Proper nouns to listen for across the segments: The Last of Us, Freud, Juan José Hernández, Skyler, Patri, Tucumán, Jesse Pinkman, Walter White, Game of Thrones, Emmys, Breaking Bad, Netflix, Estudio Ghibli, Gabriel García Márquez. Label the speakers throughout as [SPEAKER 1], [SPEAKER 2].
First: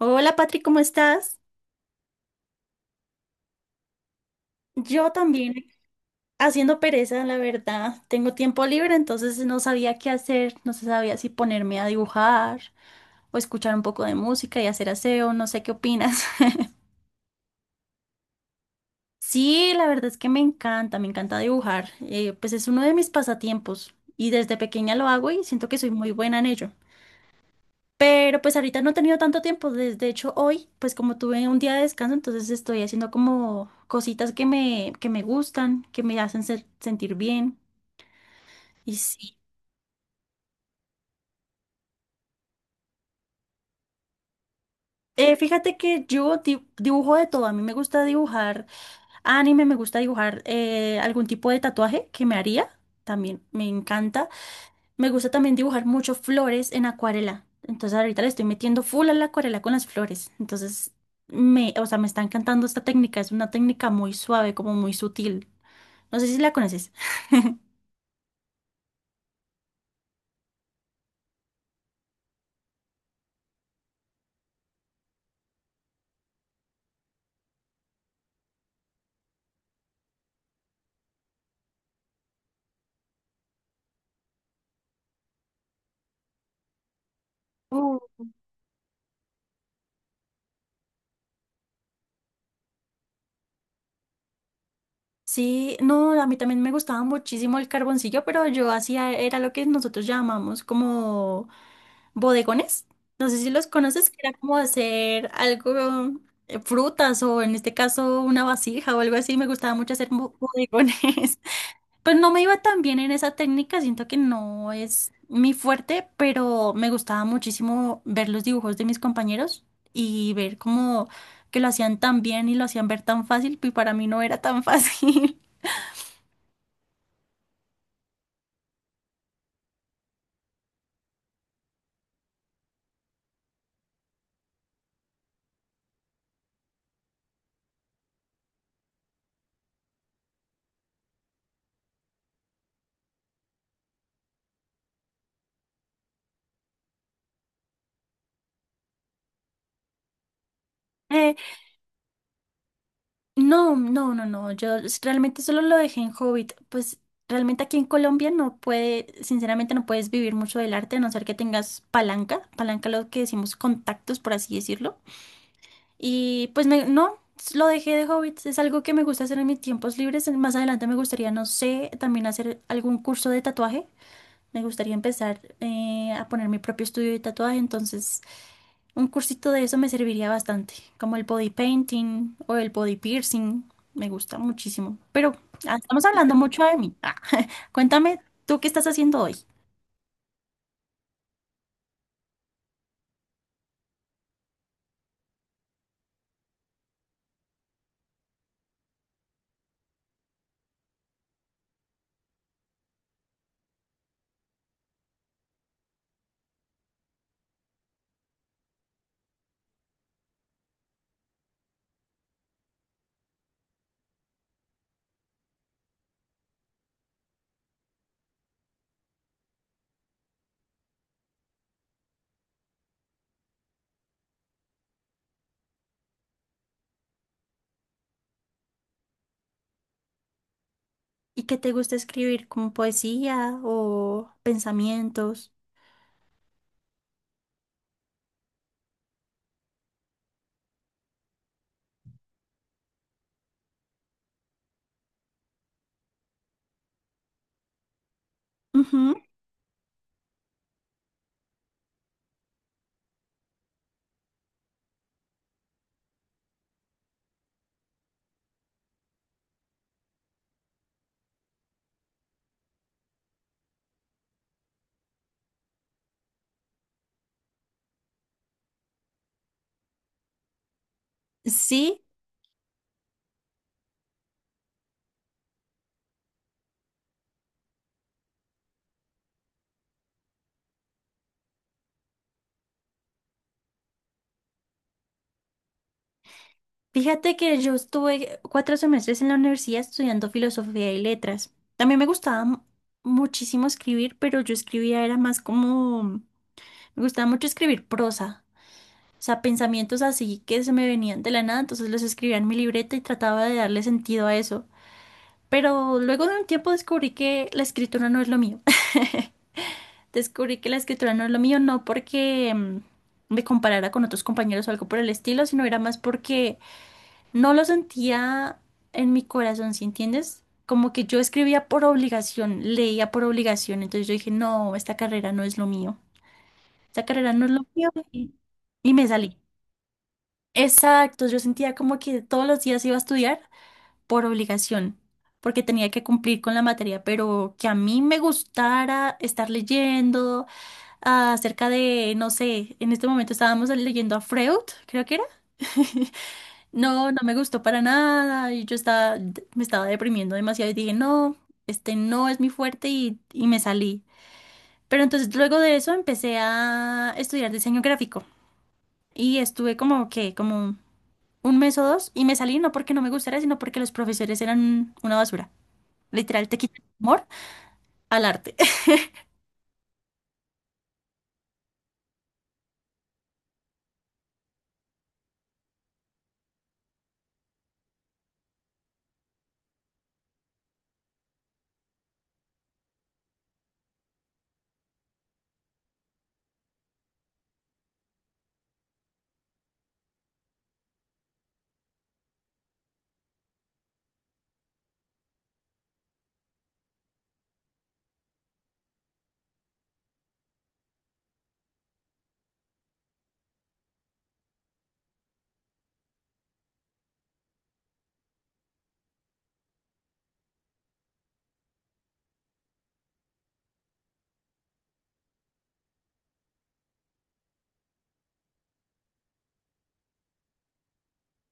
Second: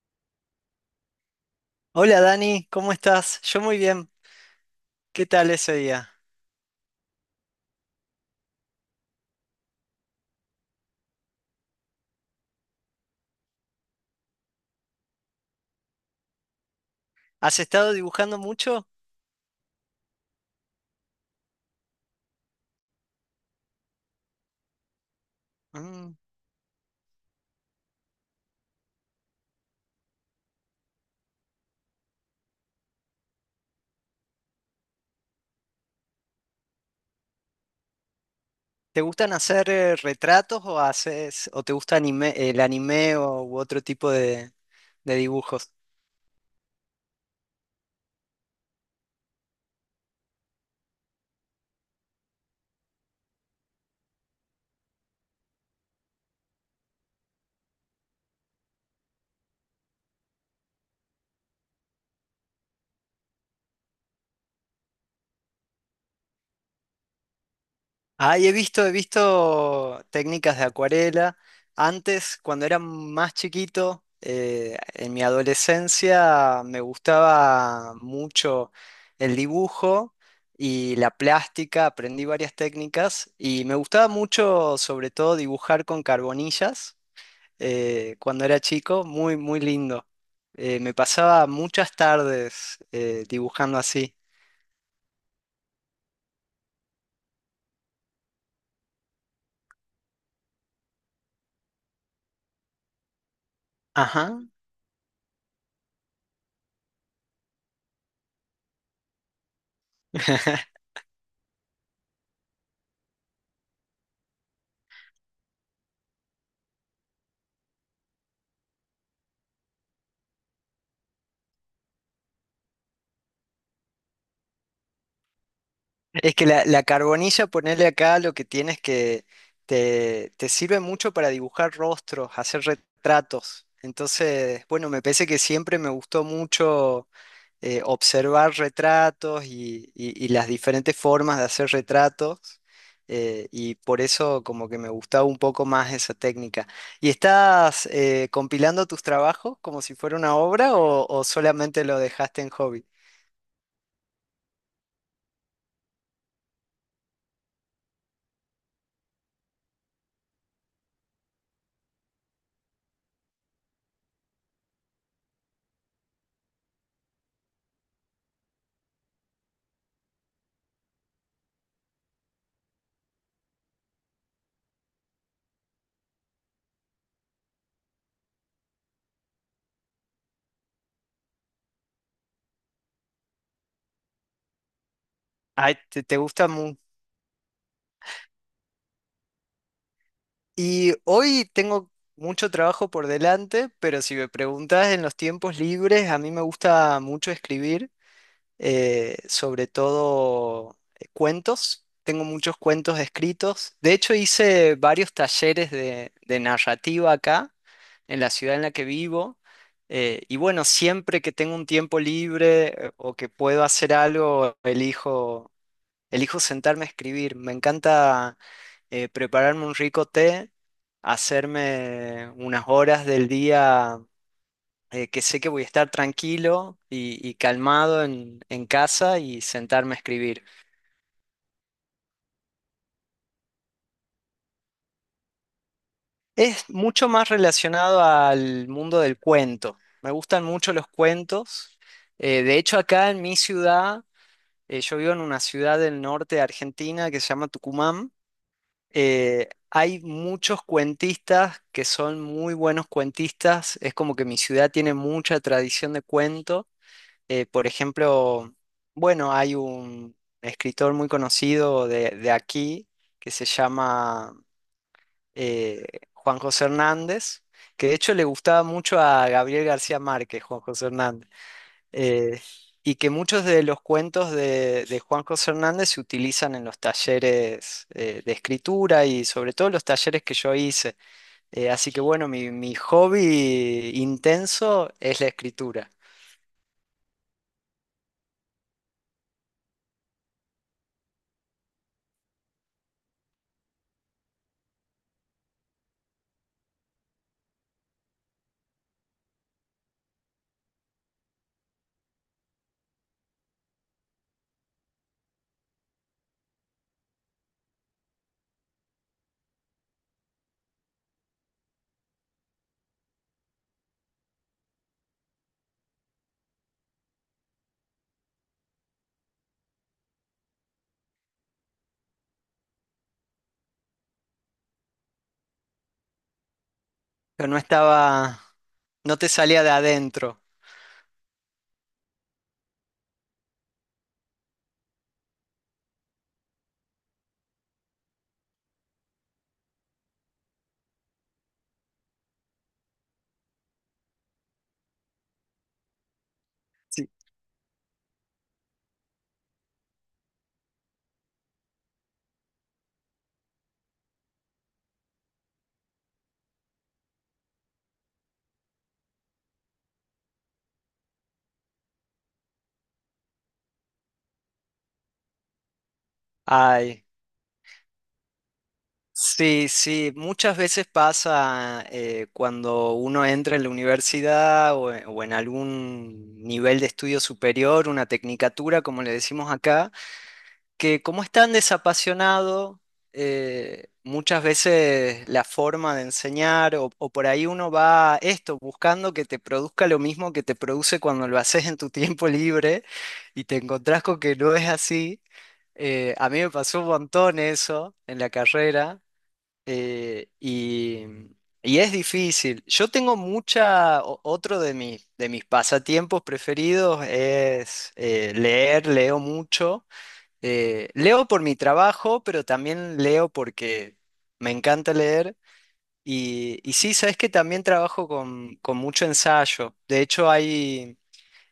[SPEAKER 1] Hola Patri, ¿cómo estás?
[SPEAKER 2] Hola Dani, ¿cómo estás? Yo muy bien.
[SPEAKER 1] Yo
[SPEAKER 2] ¿Qué tal
[SPEAKER 1] también
[SPEAKER 2] ese día?
[SPEAKER 1] haciendo pereza, la verdad. Tengo tiempo libre, entonces no sabía qué hacer, no se sabía si ponerme a dibujar o escuchar un poco de música y hacer aseo, no sé qué opinas.
[SPEAKER 2] ¿Has estado dibujando mucho?
[SPEAKER 1] Sí, la verdad es que me encanta dibujar. Pues es uno de mis pasatiempos y desde pequeña lo hago y siento que soy muy
[SPEAKER 2] Mm.
[SPEAKER 1] buena en ello. Pero pues ahorita no he tenido tanto tiempo. De hecho, hoy, pues como tuve un día de descanso, entonces estoy haciendo como cositas que me gustan, que me hacen sentir bien. Y
[SPEAKER 2] ¿Te gustan
[SPEAKER 1] sí.
[SPEAKER 2] hacer retratos o haces o te gusta el anime o u otro tipo de dibujos?
[SPEAKER 1] Fíjate que yo dibujo de todo. A mí me gusta dibujar anime, me gusta dibujar algún tipo de tatuaje que me haría. También me encanta. Me gusta también dibujar mucho flores en acuarela. Entonces ahorita le estoy metiendo full a la acuarela con las flores. Entonces me, o sea, me está encantando esta técnica. Es una técnica muy suave, como muy sutil. No sé si la conoces.
[SPEAKER 2] Ah, he visto técnicas de acuarela. Antes, cuando era más chiquito, en mi adolescencia, me gustaba mucho el dibujo y la plástica. Aprendí varias técnicas y me gustaba mucho, sobre todo, dibujar con carbonillas,
[SPEAKER 1] Uh,
[SPEAKER 2] cuando era chico. Muy, muy lindo. Me pasaba muchas tardes, dibujando así.
[SPEAKER 1] Sí, no, a mí también me gustaba muchísimo el carboncillo, pero yo hacía, era lo que nosotros llamamos como bodegones. No sé si los conoces, que era
[SPEAKER 2] Ajá.
[SPEAKER 1] como hacer algo, frutas o en este caso una vasija o algo así. Me gustaba mucho hacer bodegones. Pues no me iba tan bien en esa técnica, siento que no es mi fuerte, pero me gustaba muchísimo ver los dibujos de mis compañeros y ver cómo que lo hacían tan bien y lo hacían ver tan fácil, y para mí no era tan fácil.
[SPEAKER 2] Es que la carbonilla, ponerle acá lo que tienes que te sirve mucho para dibujar rostros, hacer retratos. Entonces, bueno, me parece que siempre me gustó mucho observar retratos y las diferentes formas de hacer retratos. Y por eso como que me gustaba un poco más esa técnica. ¿Y estás compilando tus trabajos como si fuera una obra o
[SPEAKER 1] Eh,
[SPEAKER 2] solamente lo dejaste en hobby?
[SPEAKER 1] no, no, no, no, realmente solo lo dejé en Hobbit, pues realmente aquí en Colombia no puede, sinceramente no puedes vivir mucho del arte a no ser que tengas palanca, palanca lo que decimos contactos, por así decirlo. Y pues me, no, lo dejé de hobby. Es algo que me gusta hacer en mis tiempos libres. Más adelante me gustaría, no sé, también hacer algún curso de tatuaje. Me gustaría empezar a poner mi propio estudio de tatuaje. Entonces, un cursito de eso me serviría bastante. Como el body painting o el body piercing. Me gusta muchísimo. Pero ah,
[SPEAKER 2] Ay, ¿te,
[SPEAKER 1] estamos
[SPEAKER 2] te
[SPEAKER 1] hablando
[SPEAKER 2] gusta
[SPEAKER 1] mucho de
[SPEAKER 2] mucho?
[SPEAKER 1] mí. Ah, cuéntame, ¿tú qué estás haciendo hoy?
[SPEAKER 2] Y hoy tengo mucho trabajo por delante, pero si me preguntas en los tiempos libres, a mí me gusta mucho escribir, sobre todo cuentos. Tengo muchos cuentos escritos. De hecho, hice varios talleres de narrativa acá, en la ciudad en la que vivo. Y bueno, siempre que tengo un tiempo libre o que puedo hacer algo, elijo sentarme a escribir. Me encanta prepararme un rico té, hacerme unas horas del día que sé que voy a estar tranquilo y calmado en casa y sentarme a escribir.
[SPEAKER 1] ¿Y qué te gusta escribir? ¿Como poesía o pensamientos?
[SPEAKER 2] Es mucho más relacionado al mundo del cuento. Me gustan mucho los cuentos. De hecho, acá en mi ciudad, yo vivo en una ciudad del norte de Argentina que se llama Tucumán.
[SPEAKER 1] Ujú.
[SPEAKER 2] Hay muchos cuentistas que son muy buenos cuentistas. Es como que mi ciudad tiene mucha tradición de cuento. Por ejemplo, bueno, hay un escritor muy conocido de aquí que se llama eh, Juan José Hernández, que de hecho le gustaba mucho a Gabriel García Márquez, Juan José Hernández,
[SPEAKER 1] Sí,
[SPEAKER 2] eh, y que muchos de los cuentos de Juan José Hernández se utilizan en los talleres de escritura y sobre todo los talleres que yo hice. Así que bueno, mi hobby intenso es la escritura.
[SPEAKER 1] fíjate que yo estuve 4 semestres en la universidad estudiando filosofía y letras. También me gustaba muchísimo escribir, pero yo escribía era más como, me gustaba mucho escribir prosa, o sea, pensamientos así que se me venían de la nada, entonces los escribía en mi libreta y trataba de darle sentido a eso. Pero luego de un tiempo descubrí que la escritura no es lo mío. Descubrí que la escritura no es lo mío, no porque me comparara con otros compañeros o algo por el estilo, sino era más porque no lo sentía en mi corazón, ¿sí entiendes? Como que yo escribía por obligación, leía por obligación, entonces yo dije, no, esta carrera no es lo mío, esta carrera no
[SPEAKER 2] Pero
[SPEAKER 1] es
[SPEAKER 2] no
[SPEAKER 1] lo mío
[SPEAKER 2] estaba,
[SPEAKER 1] y me
[SPEAKER 2] no te
[SPEAKER 1] salí.
[SPEAKER 2] salía de adentro.
[SPEAKER 1] Exacto, yo sentía como que todos los días iba a estudiar por obligación, porque tenía que cumplir con la materia, pero que a mí me gustara estar leyendo acerca de, no sé, en este momento estábamos leyendo a Freud, creo que era.
[SPEAKER 2] Sí.
[SPEAKER 1] No, no me gustó para nada y yo estaba, me estaba deprimiendo demasiado y dije, no, este no es mi fuerte y me salí. Pero entonces luego de eso empecé a estudiar diseño gráfico y estuve como que, como un mes o dos y me salí no porque no me gustara, sino porque los profesores eran una basura. Literal, te quitan
[SPEAKER 2] Ay.
[SPEAKER 1] el amor al arte.
[SPEAKER 2] Sí, sí, muchas veces pasa cuando uno entra en la universidad o en algún nivel de estudio superior, una tecnicatura, como le decimos acá, que como es tan desapasionado, muchas veces la forma de enseñar o por ahí uno va esto, buscando que te produzca lo mismo que te produce cuando lo haces en tu tiempo libre y te encontrás con que no es así. A mí me pasó un montón eso en la carrera eh, y, y es difícil. Yo tengo mucha, otro de mis pasatiempos preferidos es leer, leo mucho. Leo por mi trabajo, pero también leo porque me encanta leer. Y sí, sabes que también trabajo con mucho ensayo. De hecho,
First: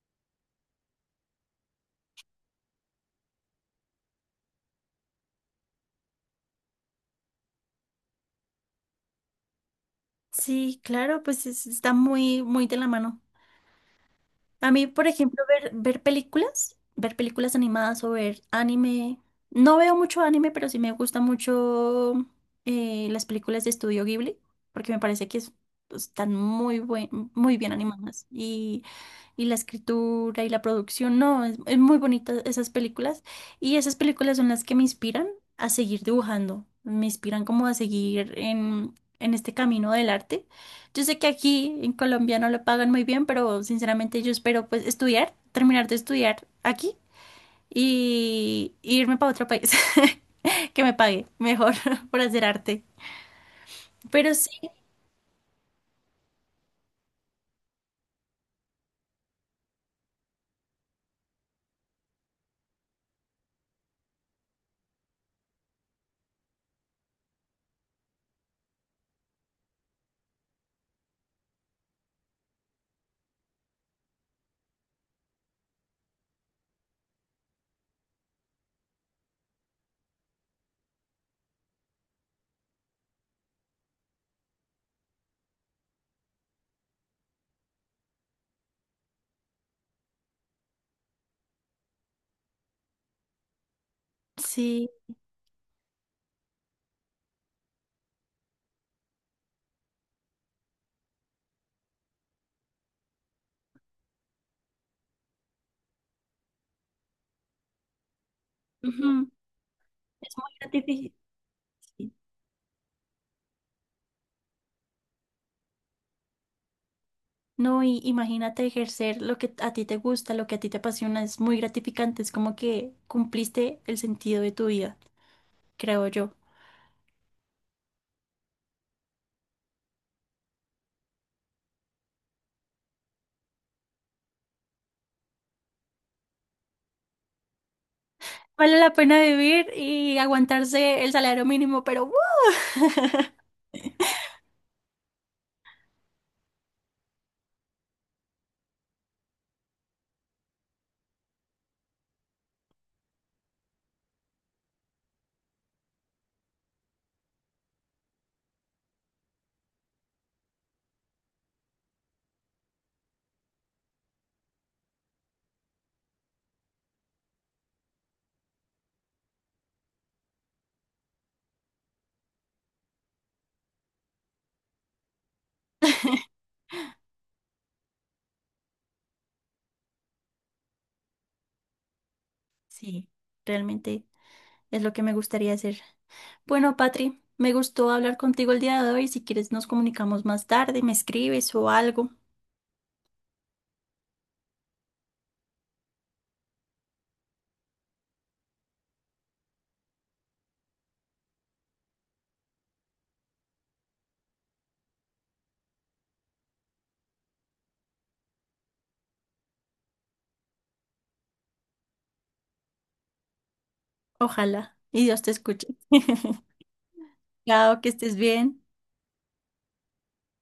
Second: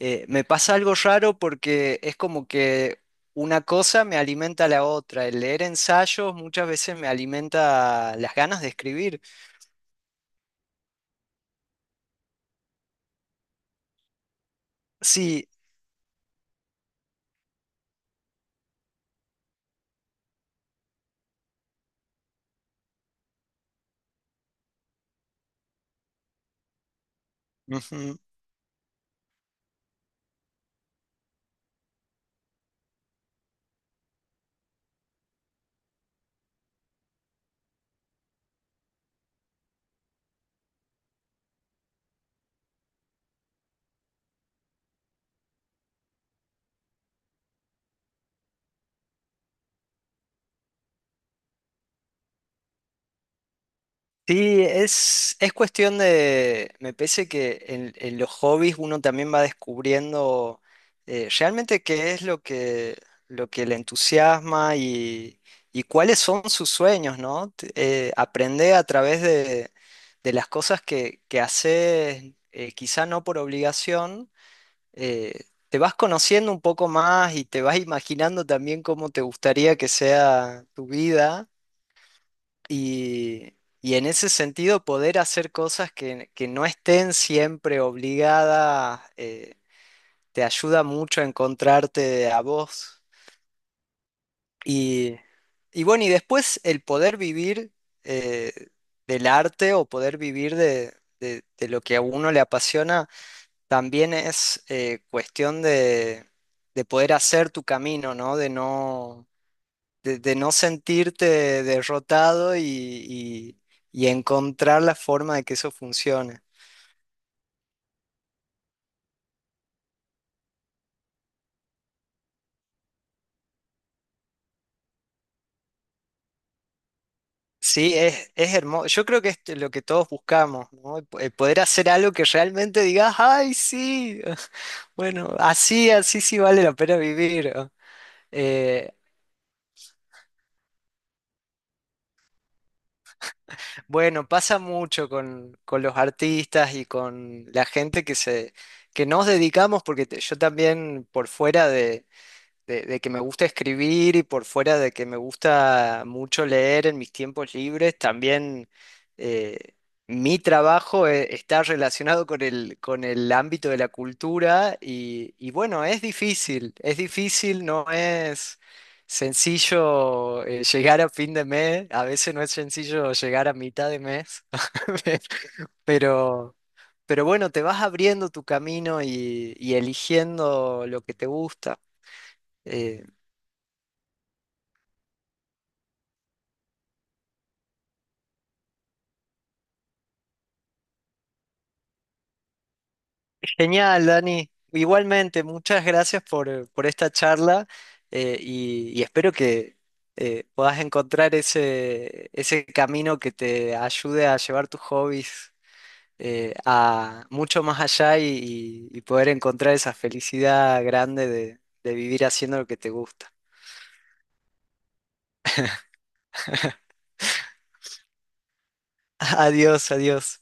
[SPEAKER 2] me pasa algo raro porque es como que una cosa me alimenta a la otra. El leer ensayos muchas veces me alimenta las ganas de escribir.
[SPEAKER 1] Sí, claro, pues está muy, muy de la mano. A mí, por ejemplo,
[SPEAKER 2] Sí.
[SPEAKER 1] ver, ver películas animadas o ver anime. No veo mucho anime, pero sí me gusta mucho las películas de Estudio Ghibli, porque me parece que están muy buen, muy bien
[SPEAKER 2] Ujú.
[SPEAKER 1] animadas. Y la escritura y la producción, no, es muy bonita esas películas. Y esas películas son las que me inspiran a seguir dibujando, me inspiran como a seguir en este camino del arte. Yo sé que aquí en Colombia no lo pagan muy bien, pero sinceramente yo espero pues estudiar, terminar de estudiar aquí y irme para otro país que me pague mejor por hacer arte. Pero sí,
[SPEAKER 2] Sí, es cuestión de, me parece que en los hobbies uno también va descubriendo realmente qué es lo que le entusiasma y cuáles son sus sueños, ¿no? Aprender a través de las cosas que haces, quizá no por obligación, eh, te vas conociendo un poco más y te vas imaginando también cómo te gustaría que sea tu vida. Y, y en ese sentido, poder hacer cosas que no estén siempre obligadas, te ayuda mucho a encontrarte a vos.
[SPEAKER 1] sí,
[SPEAKER 2] Y, y bueno, y después el poder vivir eh, del arte o poder vivir de lo que a uno le apasiona, también es cuestión de poder hacer tu camino, ¿no?
[SPEAKER 1] ujú, es
[SPEAKER 2] De
[SPEAKER 1] muy
[SPEAKER 2] no
[SPEAKER 1] gratificante.
[SPEAKER 2] sentirte derrotado y encontrar la forma de que eso funcione.
[SPEAKER 1] No, y imagínate ejercer lo que a ti te gusta, lo que a ti te apasiona, es muy gratificante, es como que cumpliste el sentido de tu vida, creo yo.
[SPEAKER 2] Sí, es hermoso. Yo creo que es lo que todos buscamos, ¿no? Poder hacer algo que realmente digas, ay, sí, bueno, así, así sí vale la pena vivir.
[SPEAKER 1] Vale
[SPEAKER 2] Eh,
[SPEAKER 1] la pena vivir y aguantarse el salario mínimo, pero ¡uh!
[SPEAKER 2] bueno, pasa mucho con los artistas y con la gente que se, que nos dedicamos, porque yo también por fuera de de que me gusta escribir y por fuera de que me gusta mucho leer en mis tiempos libres, también eh, mi trabajo está relacionado con el ámbito de la cultura y bueno, es difícil, no es sencillo llegar a fin de mes, a veces no es sencillo llegar a mitad de mes, pero... Pero bueno, te vas abriendo tu camino y eligiendo lo que te gusta. Eh,
[SPEAKER 1] Sí, realmente. Es lo que me gustaría hacer. Bueno, Patri, me gustó hablar contigo el día de hoy. Si quieres, nos comunicamos más tarde, me escribes o algo.
[SPEAKER 2] Genial, Dani. Igualmente, muchas gracias por esta charla y espero que puedas encontrar ese, ese camino que te ayude a llevar tus hobbies a mucho más allá y poder encontrar esa felicidad grande de vivir haciendo lo que te gusta.
[SPEAKER 1] Ojalá. Y Dios te escuche. Chao, que estés bien.
[SPEAKER 2] Adiós, adiós.